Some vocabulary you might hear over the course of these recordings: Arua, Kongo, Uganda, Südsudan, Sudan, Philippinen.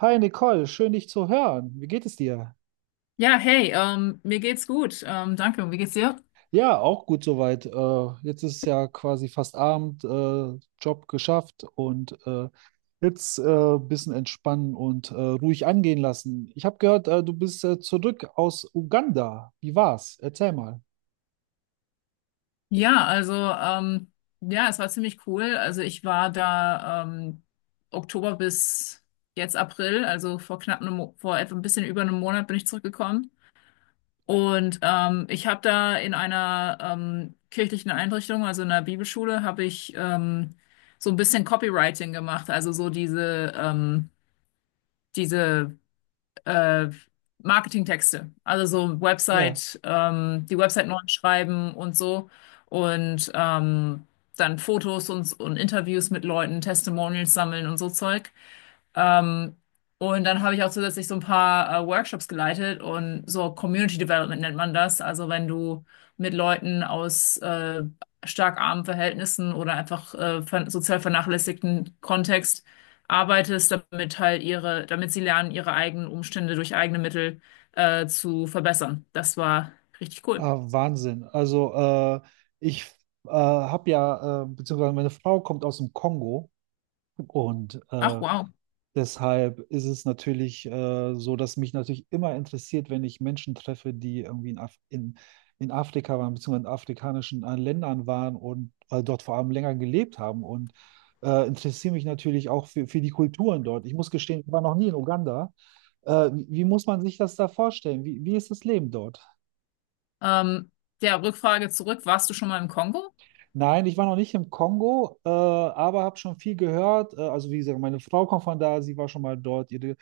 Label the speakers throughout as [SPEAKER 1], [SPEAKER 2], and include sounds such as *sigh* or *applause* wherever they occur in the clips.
[SPEAKER 1] Hi Nicole, schön dich zu hören. Wie geht es dir?
[SPEAKER 2] Ja, hey, mir geht's gut. Danke. Und wie geht's dir?
[SPEAKER 1] Ja, auch gut soweit. Jetzt ist ja quasi fast Abend, Job geschafft und jetzt ein bisschen entspannen und ruhig angehen lassen. Ich habe gehört, du bist zurück aus Uganda. Wie war's? Erzähl mal.
[SPEAKER 2] Ja, ja, es war ziemlich cool. Also ich war da Oktober bis jetzt April, also vor knapp einem, vor etwa ein bisschen über einem Monat bin ich zurückgekommen. Und ich habe da in einer kirchlichen Einrichtung, also in einer Bibelschule, habe ich so ein bisschen Copywriting gemacht, also so diese äh, Marketingtexte, also so
[SPEAKER 1] Ja,
[SPEAKER 2] Website, die Website neu schreiben und so, und dann Fotos und Interviews mit Leuten, Testimonials sammeln und so Zeug. Ähm, und dann habe ich auch zusätzlich so ein paar Workshops geleitet, und so Community Development nennt man das. Also wenn du mit Leuten aus stark armen Verhältnissen oder einfach ver sozial vernachlässigten Kontext arbeitest, damit halt ihre, damit sie lernen, ihre eigenen Umstände durch eigene Mittel zu verbessern. Das war richtig cool.
[SPEAKER 1] ah, Wahnsinn. Also ich habe ja, beziehungsweise meine Frau kommt aus dem Kongo und
[SPEAKER 2] Ach,
[SPEAKER 1] äh,
[SPEAKER 2] wow.
[SPEAKER 1] deshalb ist es natürlich so, dass mich natürlich immer interessiert, wenn ich Menschen treffe, die irgendwie in Afrika waren, beziehungsweise in afrikanischen Ländern waren und dort vor allem länger gelebt haben. Und interessiere mich natürlich auch für die Kulturen dort. Ich muss gestehen, ich war noch nie in Uganda. Wie muss man sich das da vorstellen? Wie ist das Leben dort?
[SPEAKER 2] Ähm, ja, Rückfrage zurück. Warst du schon mal im Kongo?
[SPEAKER 1] Nein, ich war noch nicht im Kongo, aber habe schon viel gehört. Also wie gesagt, meine Frau kommt von da, sie war schon mal dort, ihre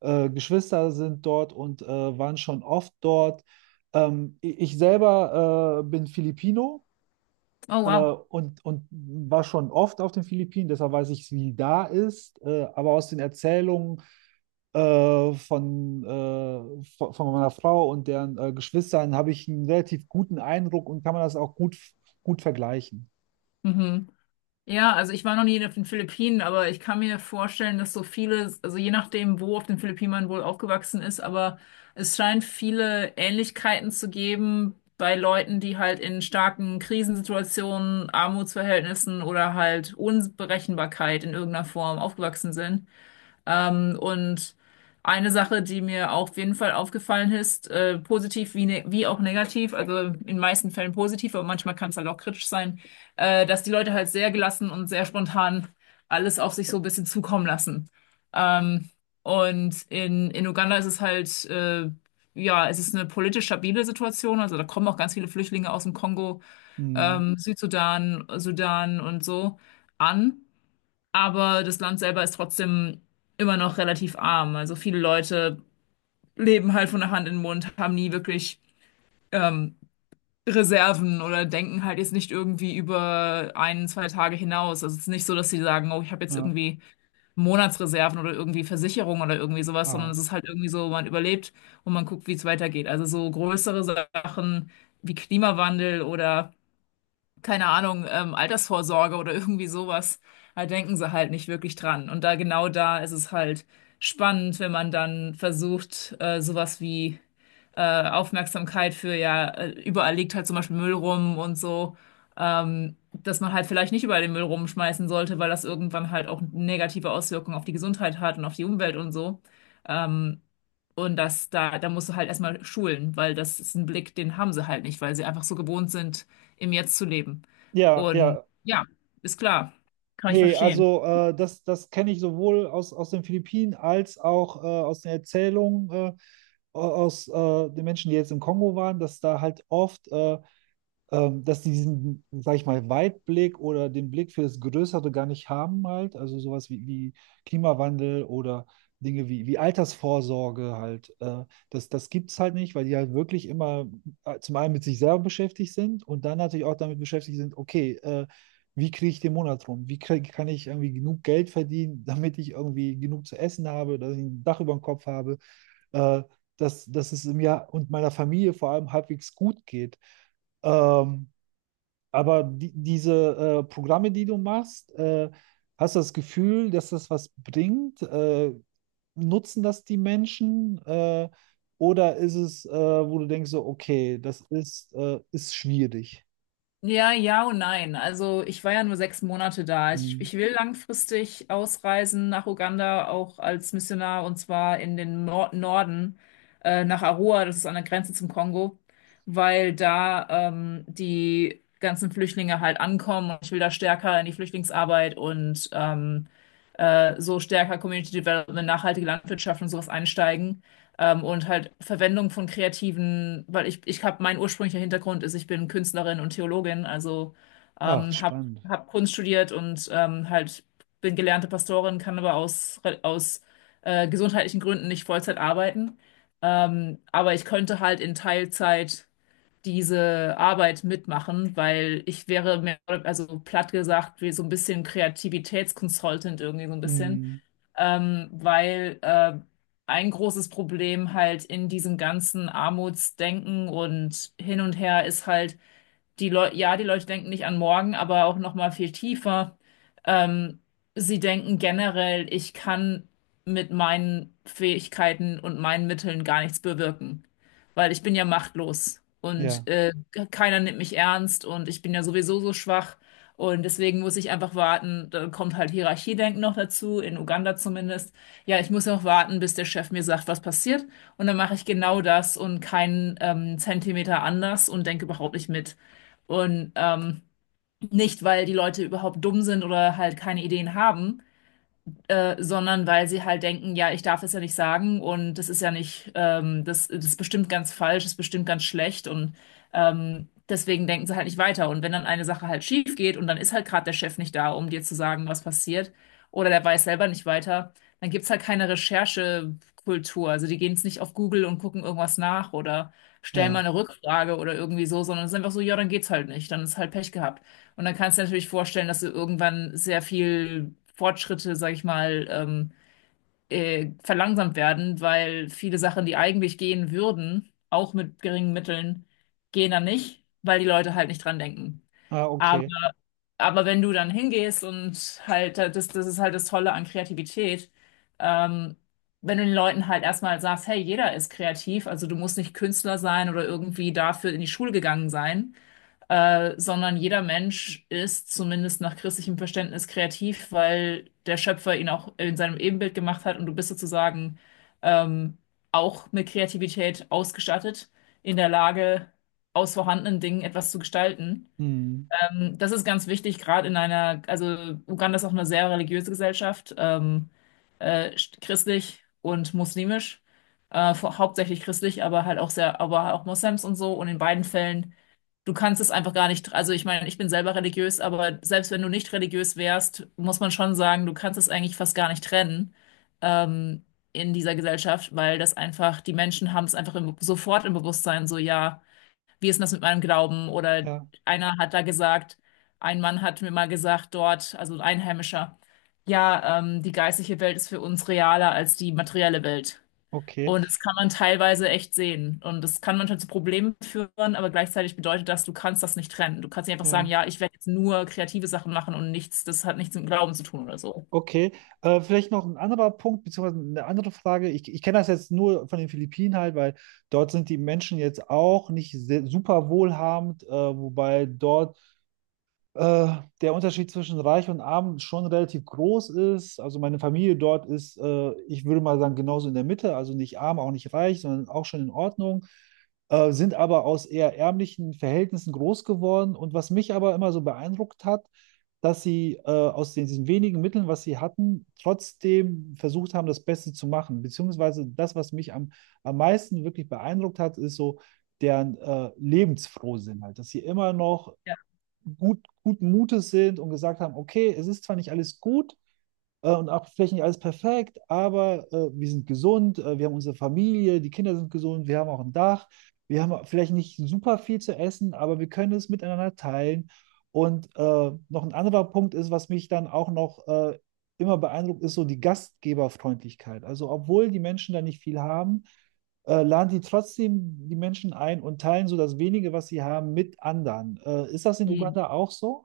[SPEAKER 1] Geschwister sind dort und waren schon oft dort. Ich selber bin Filipino
[SPEAKER 2] Oh, wow.
[SPEAKER 1] und war schon oft auf den Philippinen, deshalb weiß ich, wie da ist. Aber aus den Erzählungen von meiner Frau und deren Geschwistern habe ich einen relativ guten Eindruck und kann man das auch gut vergleichen.
[SPEAKER 2] Mhm. Ja, also ich war noch nie auf den Philippinen, aber ich kann mir vorstellen, dass so viele, also je nachdem, wo auf den Philippinen man wohl aufgewachsen ist, aber es scheint viele Ähnlichkeiten zu geben bei Leuten, die halt in starken Krisensituationen, Armutsverhältnissen oder halt Unberechenbarkeit in irgendeiner Form aufgewachsen sind. Und eine Sache, die mir auch auf jeden Fall aufgefallen ist, positiv wie, ne wie auch negativ, also in den meisten Fällen positiv, aber manchmal kann es halt auch kritisch sein, dass die Leute halt sehr gelassen und sehr spontan alles auf sich so ein bisschen zukommen lassen. Ähm, und in Uganda ist es halt, ja, es ist eine politisch stabile Situation, also da kommen auch ganz viele Flüchtlinge aus dem Kongo,
[SPEAKER 1] Hm,
[SPEAKER 2] Südsudan, Sudan und so an. Aber das Land selber ist trotzdem immer noch relativ arm. Also viele Leute leben halt von der Hand in den Mund, haben nie wirklich ähm, Reserven oder denken halt jetzt nicht irgendwie über ein, zwei Tage hinaus. Also es ist nicht so, dass sie sagen, oh, ich habe jetzt
[SPEAKER 1] ja,
[SPEAKER 2] irgendwie Monatsreserven oder irgendwie Versicherung oder irgendwie sowas, sondern
[SPEAKER 1] ah.
[SPEAKER 2] es ist halt irgendwie so, man überlebt und man guckt, wie es weitergeht. Also so größere Sachen wie Klimawandel oder keine Ahnung, Altersvorsorge oder irgendwie sowas. Da denken sie halt nicht wirklich dran. Und da genau da ist es halt spannend, wenn man dann versucht, sowas wie Aufmerksamkeit für, ja, überall liegt halt zum Beispiel Müll rum und so, dass man halt vielleicht nicht überall den Müll rumschmeißen sollte, weil das irgendwann halt auch negative Auswirkungen auf die Gesundheit hat und auf die Umwelt und so. Ähm, und da musst du halt erstmal schulen, weil das ist ein Blick, den haben sie halt nicht, weil sie einfach so gewohnt sind, im Jetzt zu leben.
[SPEAKER 1] Ja,
[SPEAKER 2] Und
[SPEAKER 1] ja.
[SPEAKER 2] ja, ist klar, kann ich
[SPEAKER 1] Nee,
[SPEAKER 2] verstehen.
[SPEAKER 1] also das kenne ich sowohl aus den Philippinen als auch aus den Erzählungen aus den Menschen, die jetzt im Kongo waren, dass da halt oft dass die diesen, sag ich mal, Weitblick oder den Blick für das Größere gar nicht haben halt. Also sowas wie Klimawandel oder Dinge wie Altersvorsorge halt. Das gibt es halt nicht, weil die halt wirklich immer zum einen mit sich selber beschäftigt sind und dann natürlich auch damit beschäftigt sind, okay, wie kriege ich den Monat rum? Kann ich irgendwie genug Geld verdienen, *laughs* damit ich irgendwie genug zu essen habe, dass ich ein Dach über dem Kopf habe, äh, dass es mir und meiner Familie vor allem halbwegs gut geht? Ähm, aber diese Programme, die du machst, hast du das Gefühl, dass das was bringt? Nutzen das die Menschen? Oder ist es, wo du denkst, so, okay, das ist, ist schwierig?
[SPEAKER 2] Ja, ja und nein. Also ich war ja nur sechs Monate da. Ich,
[SPEAKER 1] Hm.
[SPEAKER 2] ich will langfristig ausreisen nach Uganda, auch als Missionar, und zwar in den Nor Norden, nach Arua, das ist an der Grenze zum Kongo, weil da die ganzen Flüchtlinge halt ankommen, und ich will da stärker in die Flüchtlingsarbeit und so stärker Community Development, nachhaltige Landwirtschaft und sowas einsteigen. Und halt Verwendung von kreativen, weil ich habe, mein ursprünglicher Hintergrund ist, ich bin Künstlerin und Theologin, also
[SPEAKER 1] Ach,
[SPEAKER 2] ähm, habe
[SPEAKER 1] spannend.
[SPEAKER 2] hab Kunst studiert und halt bin gelernte Pastorin, kann aber aus gesundheitlichen Gründen nicht Vollzeit arbeiten. Aber ich könnte halt in Teilzeit diese Arbeit mitmachen, weil ich wäre mehr, also platt gesagt, wie so ein bisschen Kreativitätsconsultant irgendwie so ein bisschen
[SPEAKER 1] Hm.
[SPEAKER 2] weil ein großes Problem halt in diesem ganzen Armutsdenken und hin und her ist halt, die Leute, ja, die Leute denken nicht an morgen, aber auch noch mal viel tiefer. Ähm, Sie denken generell, ich kann mit meinen Fähigkeiten und meinen Mitteln gar nichts bewirken, weil ich bin ja machtlos,
[SPEAKER 1] Ja,
[SPEAKER 2] und keiner nimmt mich ernst und ich bin ja sowieso so schwach, und deswegen muss ich einfach warten. Dann kommt halt Hierarchiedenken noch dazu, in Uganda zumindest. Ja, ich muss noch warten, bis der Chef mir sagt, was passiert, und dann mache ich genau das und keinen Zentimeter anders und denke überhaupt nicht mit. Und nicht, weil die Leute überhaupt dumm sind oder halt keine Ideen haben, sondern weil sie halt denken, ja, ich darf es ja nicht sagen und das ist ja nicht, das ist bestimmt ganz falsch, das ist bestimmt ganz schlecht, und deswegen denken sie halt nicht weiter. Und wenn dann eine Sache halt schief geht und dann ist halt gerade der Chef nicht da, um dir zu sagen, was passiert, oder der weiß selber nicht weiter, dann gibt's halt keine Recherchekultur. Also die gehen jetzt nicht auf Google und gucken irgendwas nach oder stellen mal
[SPEAKER 1] ja.
[SPEAKER 2] eine Rückfrage oder irgendwie so, sondern es ist einfach so, ja, dann geht's halt nicht, dann ist halt Pech gehabt. Und dann kannst du dir natürlich vorstellen, dass du irgendwann sehr viel Fortschritte, sag ich mal, verlangsamt werden, weil viele Sachen, die eigentlich gehen würden, auch mit geringen Mitteln, gehen dann nicht, weil die Leute halt nicht dran denken.
[SPEAKER 1] Ah,
[SPEAKER 2] Aber,
[SPEAKER 1] okay.
[SPEAKER 2] aber wenn du dann hingehst und halt, das ist halt das Tolle an Kreativität, ähm, wenn du den Leuten halt erstmal sagst, hey, jeder ist kreativ, also du musst nicht Künstler sein oder irgendwie dafür in die Schule gegangen sein, sondern jeder Mensch ist zumindest nach christlichem Verständnis kreativ, weil der Schöpfer ihn auch in seinem Ebenbild gemacht hat, und du bist sozusagen ähm, auch mit Kreativität ausgestattet, in der Lage, aus vorhandenen Dingen etwas zu gestalten.
[SPEAKER 1] Hm.
[SPEAKER 2] Das ist ganz wichtig, gerade in einer, also Uganda ist auch eine sehr religiöse Gesellschaft, äh, christlich und muslimisch. Hauptsächlich christlich, aber halt auch sehr, aber auch Moslems und so. Und in beiden Fällen, du kannst es einfach gar nicht, also ich meine, ich bin selber religiös, aber selbst wenn du nicht religiös wärst, muss man schon sagen, du kannst es eigentlich fast gar nicht trennen, ähm, in dieser Gesellschaft, weil das einfach, die Menschen haben es einfach sofort im Bewusstsein, so, ja, wie ist denn das mit meinem Glauben? Oder
[SPEAKER 1] Ja,
[SPEAKER 2] einer hat da gesagt, ein Mann hat mir mal gesagt dort, also ein Einheimischer, ja, die geistliche Welt ist für uns realer als die materielle Welt.
[SPEAKER 1] okay.
[SPEAKER 2] Und das kann man teilweise echt sehen. Und das kann manchmal zu Problemen führen, aber gleichzeitig bedeutet das, du kannst das nicht trennen. Du kannst nicht einfach sagen,
[SPEAKER 1] Ja.
[SPEAKER 2] ja, ich werde jetzt nur kreative Sachen machen und nichts, das hat nichts mit Glauben zu tun oder so.
[SPEAKER 1] Okay, vielleicht noch ein anderer Punkt, beziehungsweise eine andere Frage. Ich kenne das jetzt nur von den Philippinen halt, weil dort sind die Menschen jetzt auch nicht super wohlhabend, wobei dort äh, der Unterschied zwischen reich und arm schon relativ groß ist. Also meine Familie dort ist, ich würde mal sagen, genauso in der Mitte, also nicht arm, auch nicht reich, sondern auch schon in Ordnung, sind aber aus eher ärmlichen Verhältnissen groß geworden. Und was mich aber immer so beeindruckt hat, dass sie aus diesen wenigen Mitteln, was sie hatten, trotzdem versucht haben, das Beste zu machen. Beziehungsweise das, was mich am meisten wirklich beeindruckt hat, ist so, deren Lebensfrohsinn halt, dass sie immer noch
[SPEAKER 2] Ja.
[SPEAKER 1] gut, guten Mutes sind und gesagt haben, okay, es ist zwar nicht alles gut, und auch vielleicht nicht alles perfekt, aber wir sind gesund, wir haben unsere Familie, die Kinder sind gesund, wir haben auch ein Dach, wir haben vielleicht nicht super viel zu essen, aber wir können es miteinander teilen. Und noch ein anderer Punkt ist, was mich dann auch noch immer beeindruckt, ist so die Gastgeberfreundlichkeit. Also obwohl die Menschen da nicht viel haben, laden die trotzdem die Menschen ein und teilen so das wenige, was sie haben, mit anderen. Ist das in
[SPEAKER 2] Hm.
[SPEAKER 1] Uganda auch so?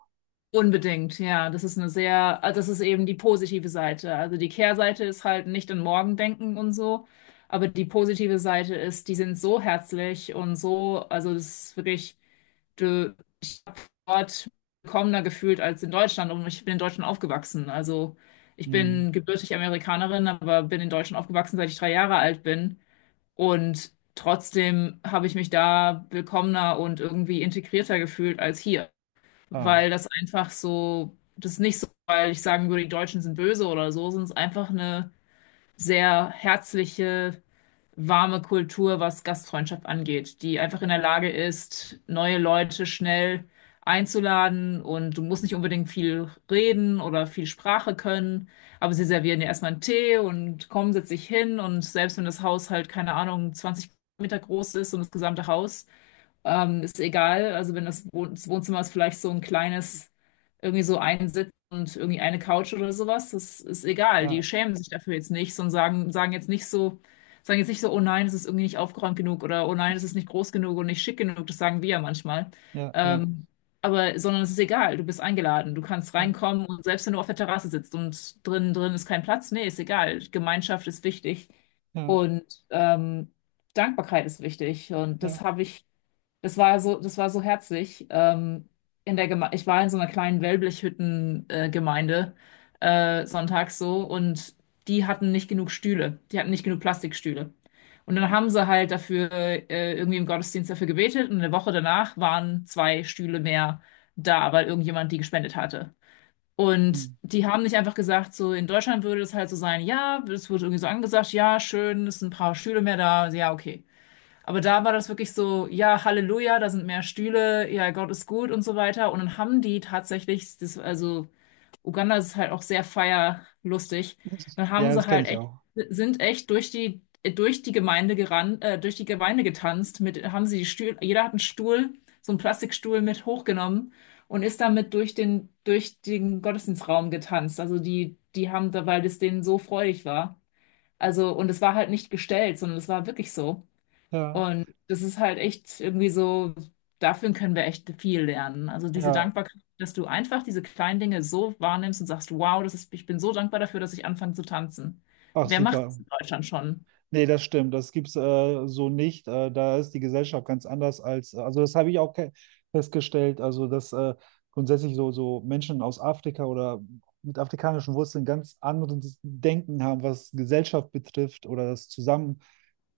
[SPEAKER 2] Unbedingt, ja. Das ist eine sehr, also das ist eben die positive Seite. Also die Kehrseite ist halt nicht an morgen denken und so. Aber die positive Seite ist, die sind so herzlich und so, also das ist wirklich. Du, dort willkommener gefühlt als in Deutschland, und ich bin in Deutschland aufgewachsen. Also ich
[SPEAKER 1] Hm.
[SPEAKER 2] bin gebürtig Amerikanerin, aber bin in Deutschland aufgewachsen, seit ich drei Jahre alt bin. Und trotzdem habe ich mich da willkommener und irgendwie integrierter gefühlt als hier,
[SPEAKER 1] Ah,
[SPEAKER 2] weil das einfach so, das ist nicht so, weil ich sagen würde, die Deutschen sind böse oder so, sondern es ist einfach eine sehr herzliche warme Kultur, was Gastfreundschaft angeht, die einfach in der Lage ist, neue Leute schnell einzuladen, und du musst nicht unbedingt viel reden oder viel Sprache können, aber sie servieren dir erstmal einen Tee und komm, setz dich hin, und selbst wenn das Haus halt, keine Ahnung, 20 Meter groß ist und das gesamte Haus, ist egal. Also wenn das, Wohn das Wohnzimmer ist vielleicht so ein kleines, irgendwie so ein Sitz und irgendwie eine Couch oder sowas, das ist egal. Die
[SPEAKER 1] ja,
[SPEAKER 2] schämen sich dafür jetzt nicht, sondern sagen jetzt nicht so, oh nein, es ist irgendwie nicht aufgeräumt genug oder oh nein, es ist nicht groß genug und nicht schick genug. Das sagen wir ja manchmal.
[SPEAKER 1] ja, ja,
[SPEAKER 2] Ähm, aber, sondern es ist egal. Du bist eingeladen. Du kannst
[SPEAKER 1] ja,
[SPEAKER 2] reinkommen, und selbst wenn du auf der Terrasse sitzt und drin ist kein Platz, nee, ist egal. Gemeinschaft ist wichtig
[SPEAKER 1] ja.
[SPEAKER 2] und Dankbarkeit ist wichtig, und das
[SPEAKER 1] Ja.
[SPEAKER 2] habe ich das war so herzlich. In der Geme Ich war in so einer kleinen Wellblechhütten-Gemeinde sonntags so, und die hatten nicht genug Stühle. Die hatten nicht genug Plastikstühle. Und dann haben sie halt dafür irgendwie im Gottesdienst dafür gebetet, und eine Woche danach waren zwei Stühle mehr da, weil irgendjemand die gespendet hatte. Und
[SPEAKER 1] Hm.
[SPEAKER 2] die haben nicht einfach gesagt, so in Deutschland würde es halt so sein, ja, es wurde irgendwie so angesagt, ja, schön, es sind ein paar Stühle mehr da, ja, okay. Aber da war das wirklich so, ja, Halleluja, da sind mehr Stühle, ja, Gott ist gut und so weiter. Und dann haben die tatsächlich, das, also Uganda ist halt auch sehr feierlustig, dann haben
[SPEAKER 1] Ja, das
[SPEAKER 2] sie
[SPEAKER 1] kenne
[SPEAKER 2] halt
[SPEAKER 1] ich
[SPEAKER 2] echt,
[SPEAKER 1] auch.
[SPEAKER 2] sind echt durch die Gemeinde gerannt, durch die Gemeinde getanzt, mit, haben sie die Stühle, jeder hat einen Stuhl, so einen Plastikstuhl mit hochgenommen und ist damit durch durch den Gottesdienstraum getanzt. Also die haben da, weil das denen so freudig war. Also, und es war halt nicht gestellt, sondern es war wirklich so.
[SPEAKER 1] Ja.
[SPEAKER 2] Und das ist halt echt irgendwie so, dafür können wir echt viel lernen. Also diese
[SPEAKER 1] Ja.
[SPEAKER 2] Dankbarkeit, dass du einfach diese kleinen Dinge so wahrnimmst und sagst, wow, das ist, ich bin so dankbar dafür, dass ich anfange zu tanzen.
[SPEAKER 1] Auch
[SPEAKER 2] Wer macht
[SPEAKER 1] super.
[SPEAKER 2] das in Deutschland schon?
[SPEAKER 1] Nee, das stimmt. Das gibt's so nicht. Da ist die Gesellschaft ganz anders als, also das habe ich auch festgestellt, also dass grundsätzlich so, so Menschen aus Afrika oder mit afrikanischen Wurzeln ganz anderes Denken haben, was Gesellschaft betrifft oder das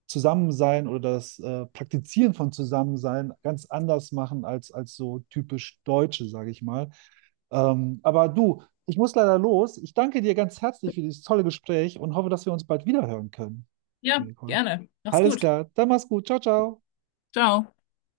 [SPEAKER 1] Zusammensein oder das Praktizieren von Zusammensein ganz anders machen als so typisch Deutsche, sage ich mal. Aber du, ich muss leider los. Ich danke dir ganz herzlich für dieses tolle Gespräch und hoffe, dass wir uns bald wieder hören können
[SPEAKER 2] Ja,
[SPEAKER 1] jeden Fall.
[SPEAKER 2] gerne. Mach's
[SPEAKER 1] Alles
[SPEAKER 2] gut.
[SPEAKER 1] klar, dann mach's gut. Ciao, ciao.
[SPEAKER 2] Ciao.